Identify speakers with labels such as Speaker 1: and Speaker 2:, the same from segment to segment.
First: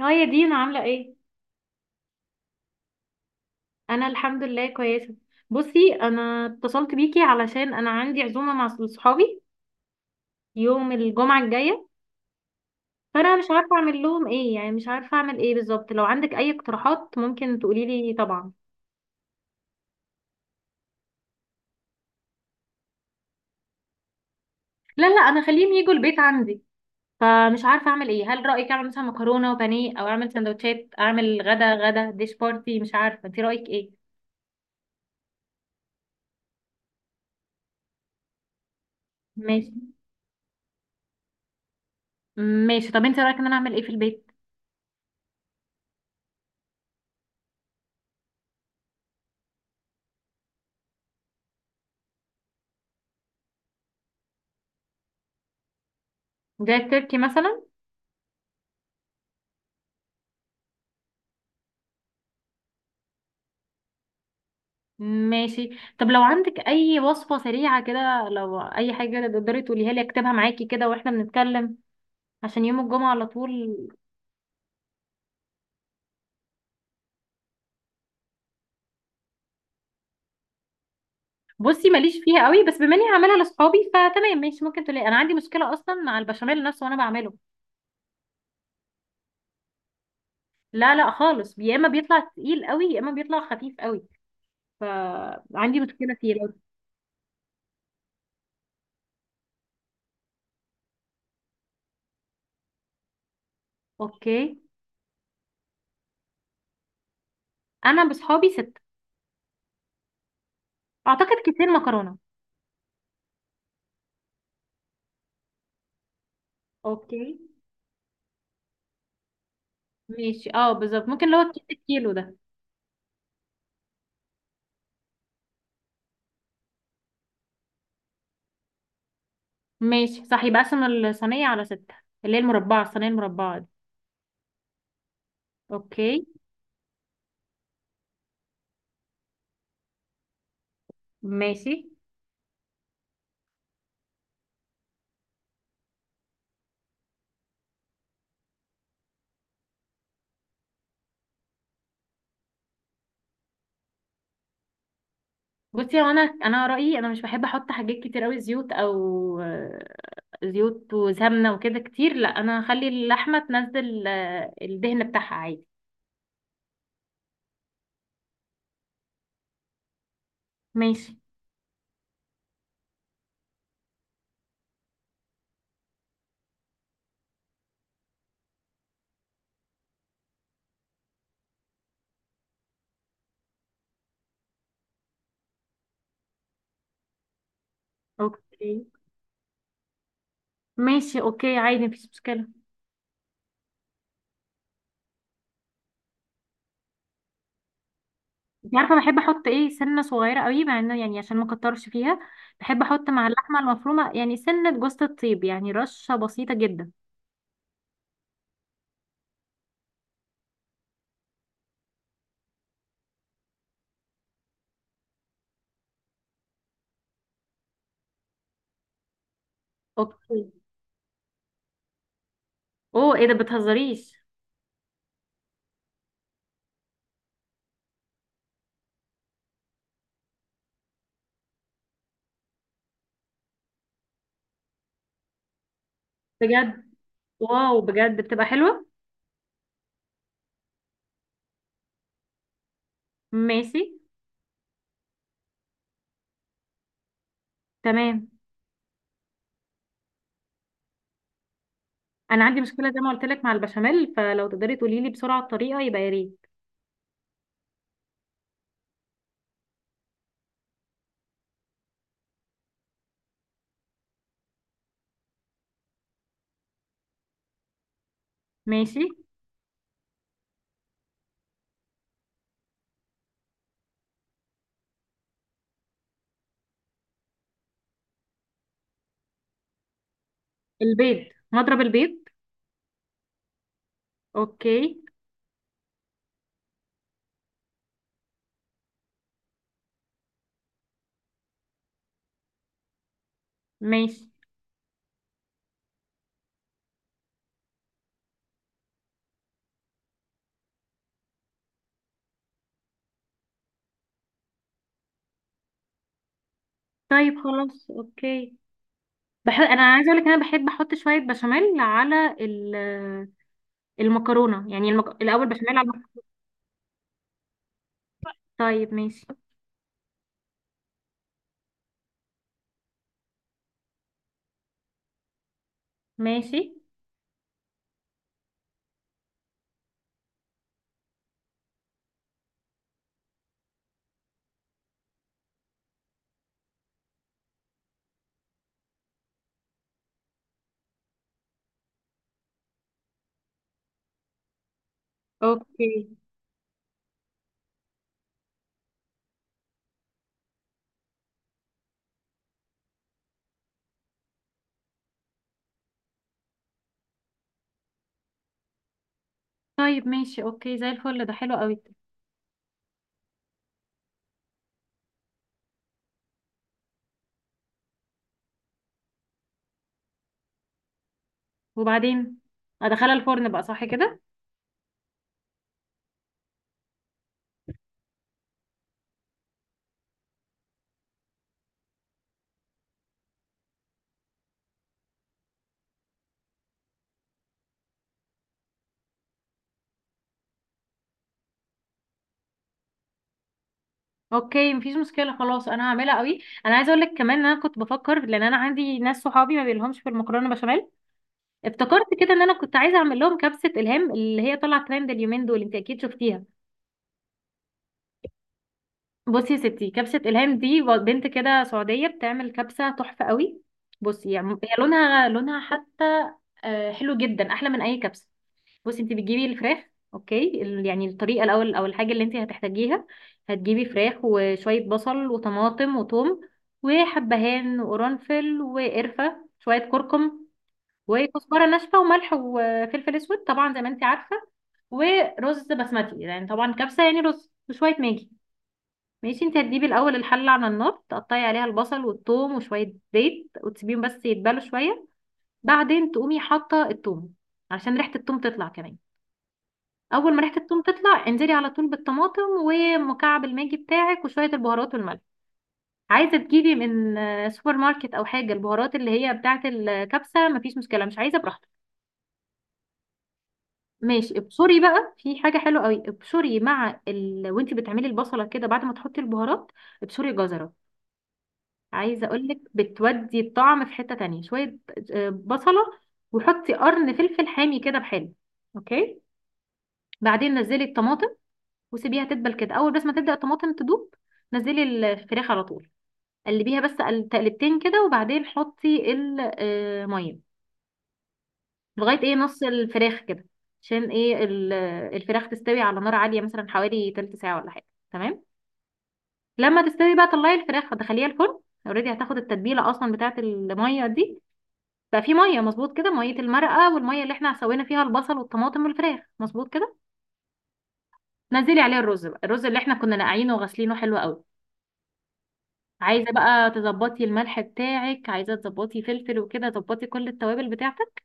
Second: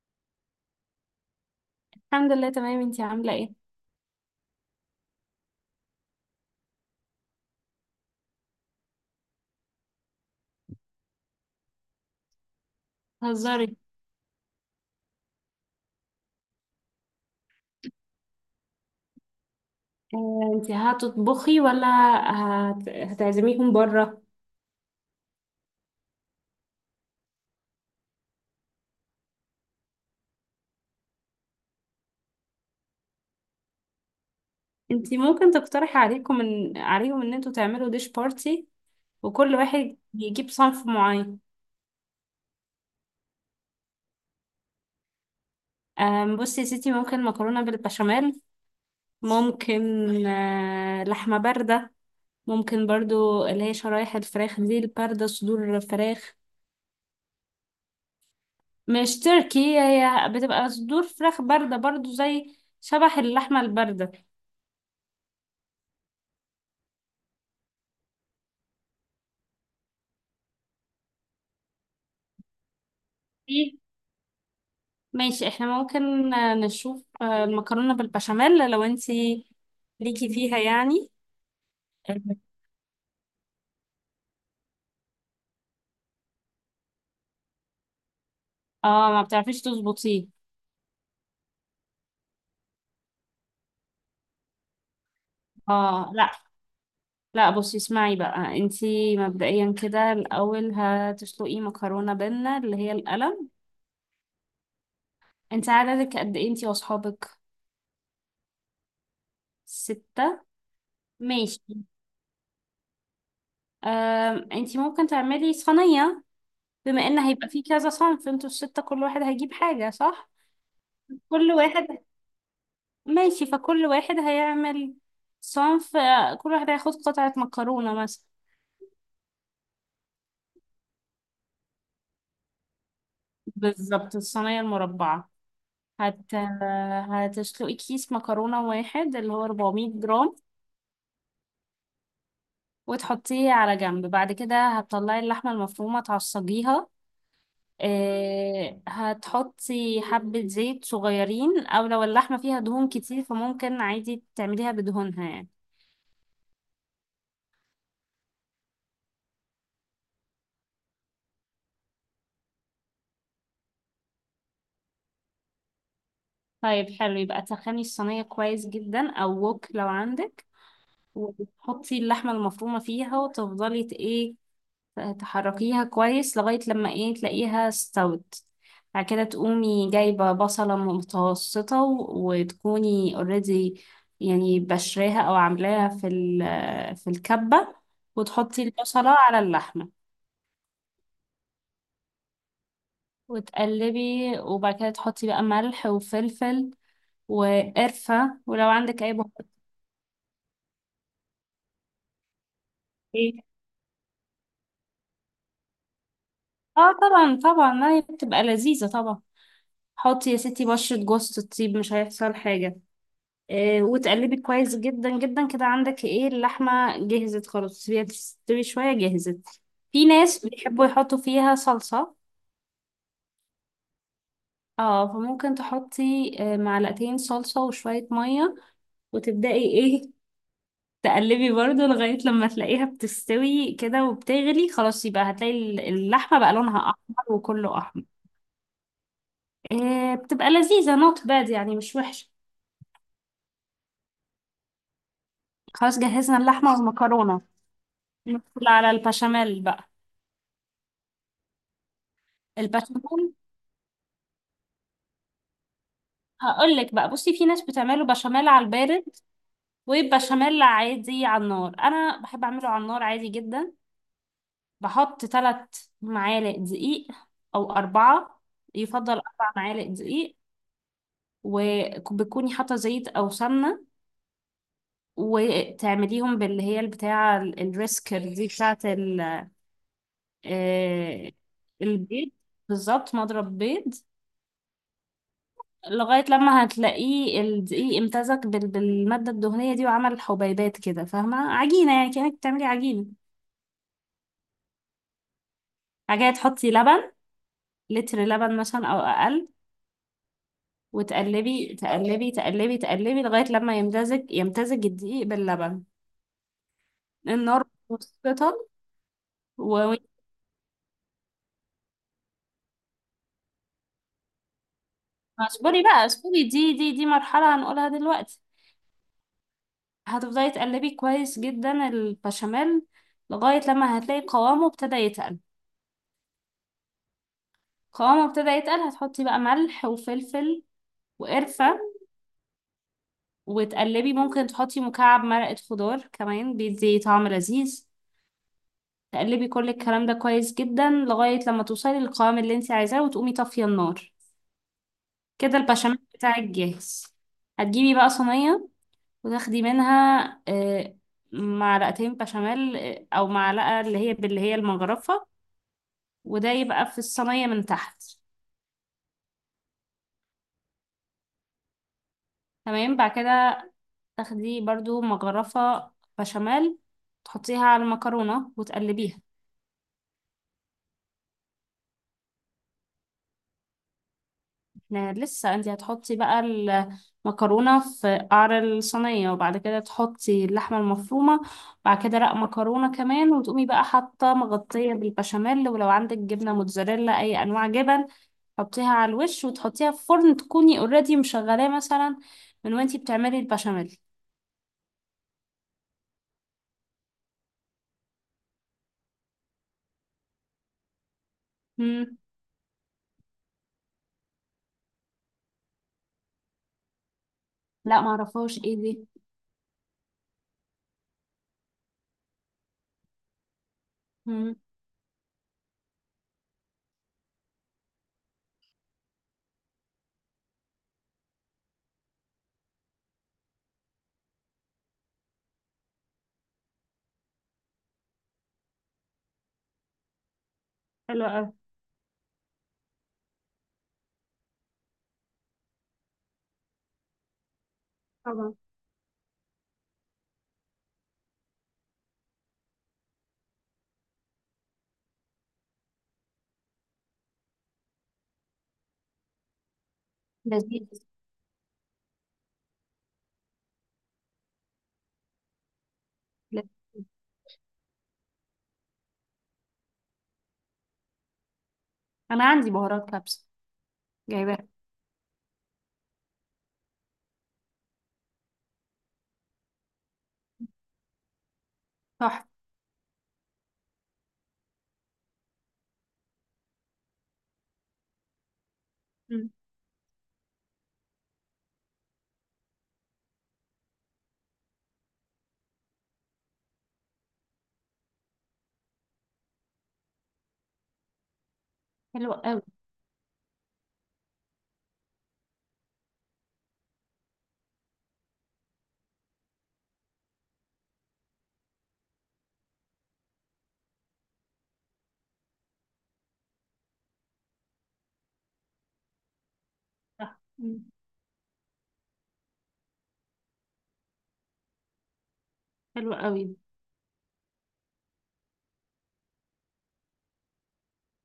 Speaker 1: اه يا دينا، عاملة ايه؟
Speaker 2: الحمد لله تمام، انتي عاملة ايه؟
Speaker 1: انا الحمد لله كويسة. بصي، انا اتصلت بيكي علشان انا عندي عزومة مع صحابي يوم الجمعة الجاية، فانا مش عارفة
Speaker 2: هزاري.
Speaker 1: اعمل لهم ايه، يعني مش عارفة اعمل ايه بالظبط. لو عندك اي اقتراحات ممكن تقولي لي طبعا.
Speaker 2: اه انتي هتطبخي ولا هتعزميهم بره؟
Speaker 1: لا لا، انا خليهم يجوا البيت عندي، فمش عارفة اعمل ايه. هل رأيك اعمل مثلا مكرونة وبانيه، او اعمل سندوتشات، اعمل غدا ديش بارتي؟ مش عارفة، انت رأيك ايه؟
Speaker 2: انتي ممكن تقترحي عليهم ان انتوا تعملوا ديش بارتي، وكل
Speaker 1: ماشي.
Speaker 2: واحد يجيب صنف معين.
Speaker 1: ماشي، طب انت رأيك ان انا اعمل ايه في البيت؟
Speaker 2: اه بصي يا ستي، ممكن مكرونة بالبشاميل، ممكن اه لحمة باردة، ممكن برضو اللي هي شرايح الفراخ دي الباردة، صدور فراخ.
Speaker 1: جاي تركي مثلا؟
Speaker 2: مش تركي، هي بتبقى صدور فراخ باردة برضو زي شبح اللحمة الباردة.
Speaker 1: ماشي. طب لو عندك اي وصفة سريعة كده، لو اي حاجة تقدري تقوليها لي اكتبها معاكي كده واحنا بنتكلم، عشان يوم الجمعة على طول.
Speaker 2: ماشي، احنا ممكن نشوف المكرونة بالبشاميل لو انتي ليكي فيها يعني.
Speaker 1: بصي، ماليش فيها قوي، بس بما اني هعملها لاصحابي فتمام، ماشي ممكن تقولي. انا عندي مشكلة اصلا مع البشاميل نفسه وانا بعمله.
Speaker 2: اه ما بتعرفيش تظبطيه.
Speaker 1: لا لا خالص، يا اما بيطلع تقيل قوي، يا اما بيطلع خفيف قوي، فعندي
Speaker 2: اه
Speaker 1: مشكلة
Speaker 2: لا،
Speaker 1: فيه. لو
Speaker 2: لا بصي اسمعي بقى، انتي مبدئيا كده الاول هتسلقي مكرونة بينا اللي هي القلم.
Speaker 1: اوكي.
Speaker 2: انت عددك قد ايه انتي واصحابك؟
Speaker 1: انا بصحابي ستة.
Speaker 2: ستة.
Speaker 1: اعتقد كيسين
Speaker 2: ماشي.
Speaker 1: مكرونة.
Speaker 2: انتي ممكن تعملي صينية، بما ان
Speaker 1: اوكي.
Speaker 2: هيبقى فيه كذا صنف انتوا الستة كل واحد هيجيب حاجة، صح؟
Speaker 1: ماشي، اه بالظبط، ممكن اللي هو
Speaker 2: كل
Speaker 1: الكيس
Speaker 2: واحد.
Speaker 1: الكيلو ده.
Speaker 2: ماشي، فكل واحد هيعمل صنف. كل واحد هياخد قطعة مكرونة مثلا.
Speaker 1: ماشي صح، يبقى اقسم الصينية على ستة، اللي هي المربعة، الصينية المربعة دي.
Speaker 2: بالظبط، الصينية المربعة.
Speaker 1: اوكي.
Speaker 2: هت... هتسلقي كيس مكرونة واحد اللي هو 400 جرام،
Speaker 1: ماشي.
Speaker 2: وتحطيه على جنب. بعد كده هتطلعي اللحمة المفرومة تعصجيها. هتحطي حبة زيت صغيرين، أو لو اللحمة فيها دهون كتير فممكن عادي تعمليها بدهونها يعني.
Speaker 1: بصي، هو انا رأيي انا مش بحب احط حاجات كتير قوي زيوت او زيوت وسمنة وكده كتير. لا انا هخلي اللحمة تنزل الدهن بتاعها عادي.
Speaker 2: طيب، حلو. يبقى تسخني الصينية كويس جدا أو وok لو عندك،
Speaker 1: ماشي.
Speaker 2: وتحطي اللحمة المفرومة فيها وتفضلي ت- ايه تحركيها كويس لغاية لما تلاقيها استوت. بعد كده تقومي جايبة بصلة متوسطة وتكوني اوريدي يعني بشراها او عاملاها في في الكبة، وتحطي
Speaker 1: اوكي،
Speaker 2: البصلة على اللحمة
Speaker 1: ماشي اوكي، عادي مفيش مشكلة.
Speaker 2: وتقلبي. وبعد كده تحطي بقى ملح وفلفل وقرفة ولو
Speaker 1: انت عارفة
Speaker 2: عندك اي
Speaker 1: بحب احط
Speaker 2: بهارات.
Speaker 1: ايه؟ سنة صغيرة قوي، مع انه يعني عشان ما اكترش فيها، بحب احط مع
Speaker 2: ايه،
Speaker 1: اللحمة المفرومة يعني سنة جوزة الطيب، يعني رشة بسيطة جدا.
Speaker 2: اه طبعا طبعا، ما هي بتبقى لذيذة طبعا. حطي يا ستي بشرة جوز الطيب، مش هيحصل حاجة. إيه وتقلبي كويس جدا جدا كده، عندك ايه اللحمة جهزت خلاص. سيبيها تستوي شوية جهزت. في ناس
Speaker 1: اوكي.
Speaker 2: بيحبوا يحطوا فيها صلصة،
Speaker 1: اوه، ايه ده، بتهزريش؟
Speaker 2: اه فممكن تحطي معلقتين صلصة وشوية مية، وتبدأي تقلبي برضو لغاية لما تلاقيها بتستوي كده وبتغلي خلاص. يبقى هتلاقي اللحمة بقى لونها
Speaker 1: بجد؟
Speaker 2: أحمر، وكله
Speaker 1: واو،
Speaker 2: أحمر.
Speaker 1: بجد بتبقى حلوة.
Speaker 2: إيه بتبقى لذيذة نوت باد يعني، مش وحشة.
Speaker 1: ماشي.
Speaker 2: خلاص جهزنا اللحمة والمكرونة.
Speaker 1: تمام.
Speaker 2: ندخل على البشاميل بقى.
Speaker 1: انا عندي مشكلة زي ما قلت
Speaker 2: البشاميل
Speaker 1: لك مع البشاميل، فلو تقدري تقولي لي بسرعة الطريقة يبقى يا ريت.
Speaker 2: هقول لك بقى، بصي في ناس بتعمله بشاميل على البارد، وبشاميل عادي على النار. انا بحب اعمله على النار عادي جدا. بحط ثلاث معالق دقيق او اربعة.
Speaker 1: ماشي.
Speaker 2: يفضل اربع معالق دقيق، وبتكوني حاطه زيت او سمنه، وتعمليهم باللي هي البتاعه الريسكر دي بتاعه
Speaker 1: البيض،
Speaker 2: آه،
Speaker 1: نضرب البيض.
Speaker 2: البيض. بالظبط، مضرب بيض.
Speaker 1: اوكي.
Speaker 2: لغاية لما هتلاقيه الدقيق امتزج بالمادة الدهنية دي، وعمل حبيبات كده، فاهمة عجينة يعني كأنك بتعملي عجينة
Speaker 1: ماشي.
Speaker 2: حاجة. تحطي لبن، لتر لبن مثلا أو أقل، وتقلبي تقلبي تقلبي تقلبي لغاية لما يمتزج يمتزج الدقيق باللبن.
Speaker 1: طيب
Speaker 2: النار
Speaker 1: خلاص،
Speaker 2: متوسطة.
Speaker 1: اوكي. انا
Speaker 2: و
Speaker 1: عايزه اقول لك، انا بحب احط شويه بشاميل على المكرونه، يعني الاول بشاميل على
Speaker 2: اصبري بقى
Speaker 1: المكرونه.
Speaker 2: اصبري، دي مرحلة هنقولها دلوقتي.
Speaker 1: طيب ماشي.
Speaker 2: هتفضلي تقلبي كويس جدا البشاميل لغاية لما هتلاقي قوامه ابتدى يتقل.
Speaker 1: ماشي
Speaker 2: قوامه ابتدى يتقل، هتحطي بقى ملح وفلفل وقرفة وتقلبي. ممكن تحطي مكعب مرقة خضار كمان، بيدي طعم لذيذ. تقلبي كل الكلام ده كويس جدا لغاية لما توصلي للقوام اللي انت عايزاه، وتقومي طافية النار. كده البشاميل
Speaker 1: اوكي.
Speaker 2: بتاعك جاهز. هتجيبي بقى صينية وتاخدي منها آه، معلقتين بشاميل، أو معلقة اللي هي باللي هي المجرفة، وده يبقى في الصينية من تحت.
Speaker 1: طيب ماشي، اوكي زي الفل، ده حلو قوي.
Speaker 2: تمام، بعد كده تاخدي برضو مجرفة بشاميل تحطيها على المكرونة وتقلبيها.
Speaker 1: وبعدين ادخلها الفرن بقى، صح كده؟
Speaker 2: لا، لسه انت هتحطي بقى المكرونة في قعر الصينية، وبعد كده تحطي اللحمة المفرومة. بعد كده رق مكرونة كمان، وتقومي بقى حاطة مغطية بالبشاميل، ولو عندك جبنة موتزاريلا أي أنواع جبن حطيها على الوش، وتحطيها في فرن تكوني اوريدي مشغلاه مثلا من وانتي بتعملي البشاميل.
Speaker 1: اوكي، مفيش مشكله، خلاص انا هعملها قوي. انا عايزه اقول لك كمان ان انا كنت بفكر، لان انا عندي ناس صحابي ما بيلهمش في المكرونه بشاميل. افتكرت
Speaker 2: مم.
Speaker 1: كده ان انا كنت عايزه اعمل لهم كبسه الهام، اللي هي طالعه ترند اليومين دول، انت اكيد شفتيها.
Speaker 2: لا معرفهاش ايه دي.
Speaker 1: بصي يا ستي، كبسة إلهام دي بنت كده سعودية بتعمل كبسة تحفة قوي. بصي يعني
Speaker 2: مم.
Speaker 1: هي لونها، لونها حتى حلو جدا، أحلى من أي كبسة. بصي، انت بتجيبي الفراخ، اوكي يعني الطريقه الاول او الحاجه اللي انت هتحتاجيها. هتجيبي فراخ، وشويه بصل وطماطم وثوم وحبهان وقرنفل وقرفه، شويه كركم
Speaker 2: حلوة أوي.
Speaker 1: وكزبره ناشفه، وملح وفلفل اسود طبعا زي ما انت عارفه. ورز بسمتي يعني، طبعا كبسه، يعني رز، وشويه ماجي.
Speaker 2: طبعا.
Speaker 1: ماشي. انت هتجيبي الاول الحله على النار، تقطعي عليها البصل والثوم وشويه زيت، وتسيبيهم بس يتبلوا شويه. بعدين تقومي حاطه الثوم، علشان ريحه الثوم تطلع كمان. اول ما ريحه الثوم
Speaker 2: لذيذ.
Speaker 1: تطلع، انزلي على طول بالطماطم ومكعب الماجي بتاعك وشويه البهارات والملح. عايزه تجيبي
Speaker 2: لذيذ.
Speaker 1: من سوبر ماركت او حاجه البهارات اللي هي بتاعه الكبسه، مفيش مشكله، مش عايزه براحتك.
Speaker 2: أنا عندي بهارات كبسة.
Speaker 1: ماشي.
Speaker 2: جايباها.
Speaker 1: ابشري بقى، في حاجه حلوه قوي. ابشري، مع وانت بتعملي البصله كده بعد ما تحطي البهارات، ابشري جزر. عايزه
Speaker 2: صح.
Speaker 1: اقولك بتودي الطعم في حته تانية شويه، بصله، وحطي قرن فلفل حامي كده بحاله. اوكي.
Speaker 2: مم.
Speaker 1: بعدين نزلي الطماطم وسيبيها تدبل كده، اول بس ما تبدا الطماطم تدوب نزلي الفراخ على طول. قلبيها بس تقلبتين كده، وبعدين حطي الميه لغايه ايه،
Speaker 2: حلوة
Speaker 1: نص
Speaker 2: أوي.
Speaker 1: الفراخ كده، عشان ايه الفراخ تستوي على نار عاليه، مثلا حوالي تلت ساعه ولا حاجه. تمام. لما تستوي بقى طلعي الفراخ ودخليها الفرن، اوريدي هتاخد التتبيله اصلا بتاعت الميه دي. بقى في ميه مظبوط كده، ميه المرقه والميه اللي احنا سوينا فيها البصل والطماطم والفراخ، مظبوط كده.
Speaker 2: صح. مم.
Speaker 1: نزلي عليها الرز بقى، الرز اللي احنا كنا نقعينه وغسلينه، حلو قوي.
Speaker 2: حلوة
Speaker 1: عايزه
Speaker 2: أوي.
Speaker 1: بقى تظبطي الملح بتاعك، عايزه تظبطي فلفل وكده، تظبطي كل التوابل بتاعتك.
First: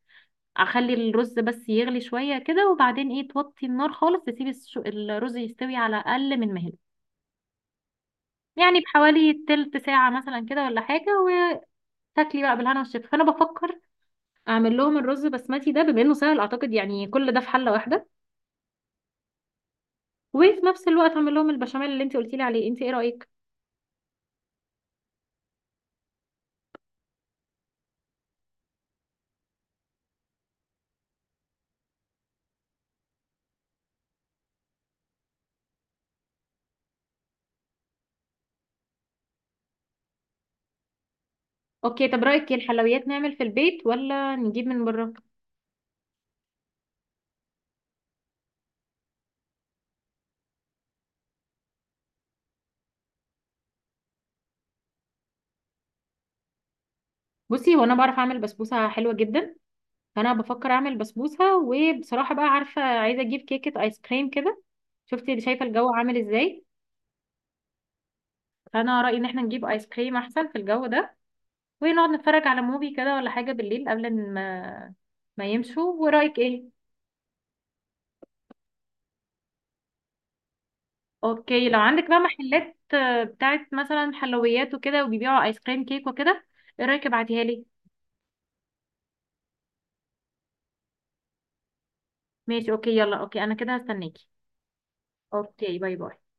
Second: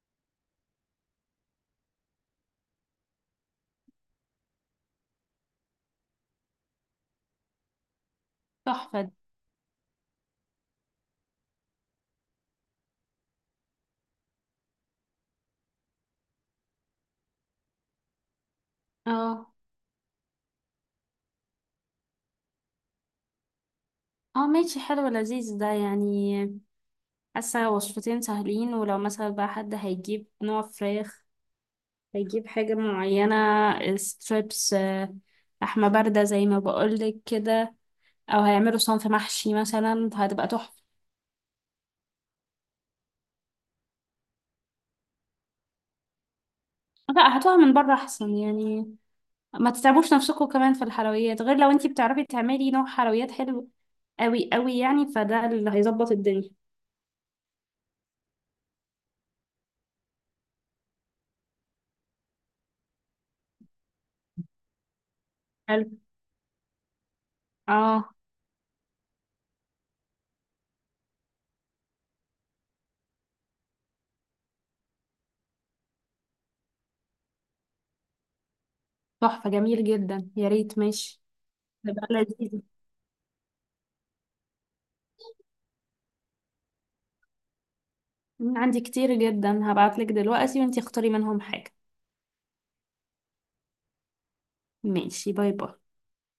Speaker 1: اخلي الرز بس يغلي شويه كده، وبعدين ايه توطي النار خالص، تسيبي الرز يستوي على اقل من مهله، يعني
Speaker 2: تحفة دي.
Speaker 1: بحوالي تلت ساعه مثلا كده ولا حاجه. وتاكلي بقى بالهنا والشفا. فانا بفكر اعمل لهم الرز بسمتي ده، بما انه سهل اعتقد، يعني كل ده في حله واحده،
Speaker 2: اه.
Speaker 1: وفي نفس الوقت اعمل لهم البشاميل اللي انت قلتي لي عليه. انت ايه رايك؟
Speaker 2: اه ماشي، حلو لذيذ ده يعني. حاسة وصفتين سهلين. ولو مثلا بقى حد هيجيب نوع فراخ هيجيب حاجة معينة، ستريبس، لحمة باردة زي ما بقولك كده، أو هيعملوا صنف محشي مثلا فهتبقى تحفة.
Speaker 1: اوكي. طب رايك إيه، الحلويات نعمل في البيت ولا نجيب من بره؟
Speaker 2: لا، هاتوها من بره أحسن يعني. ما تتعبوش نفسكم كمان في الحلويات، غير لو انتي بتعرفي تعملي نوع حلويات حلو قوي قوي يعني، فده اللي هيظبط الدنيا.
Speaker 1: بصي، هو انا بعرف اعمل بسبوسه حلوه جدا، فانا بفكر اعمل بسبوسه. وبصراحه بقى عارفه، عايزه اجيب كيكه ايس كريم كده. شفتي، شايفه
Speaker 2: حلو،
Speaker 1: الجو عامل ازاي؟
Speaker 2: اه
Speaker 1: فانا رايي ان احنا نجيب ايس كريم احسن في الجو ده، ونقعد نتفرج على موفي كده ولا حاجه بالليل قبل ما يمشوا. ورايك ايه؟
Speaker 2: تحفة، جميل جدا، يا ريت ماشي.
Speaker 1: اوكي. لو
Speaker 2: تبقى
Speaker 1: عندك بقى
Speaker 2: لذيذة.
Speaker 1: محلات بتاعت مثلا حلويات وكده وبيبيعوا ايس كريم كيك وكده، ايه رايك، ابعتيها لي.
Speaker 2: عندي كتير جدا، هبعتلك دلوقتي وانتي اختاري منهم حاجة.
Speaker 1: ماشي. اوكي، يلا اوكي، انا كده هستناكي.
Speaker 2: ماشي، باي باي.
Speaker 1: اوكي، باي باي.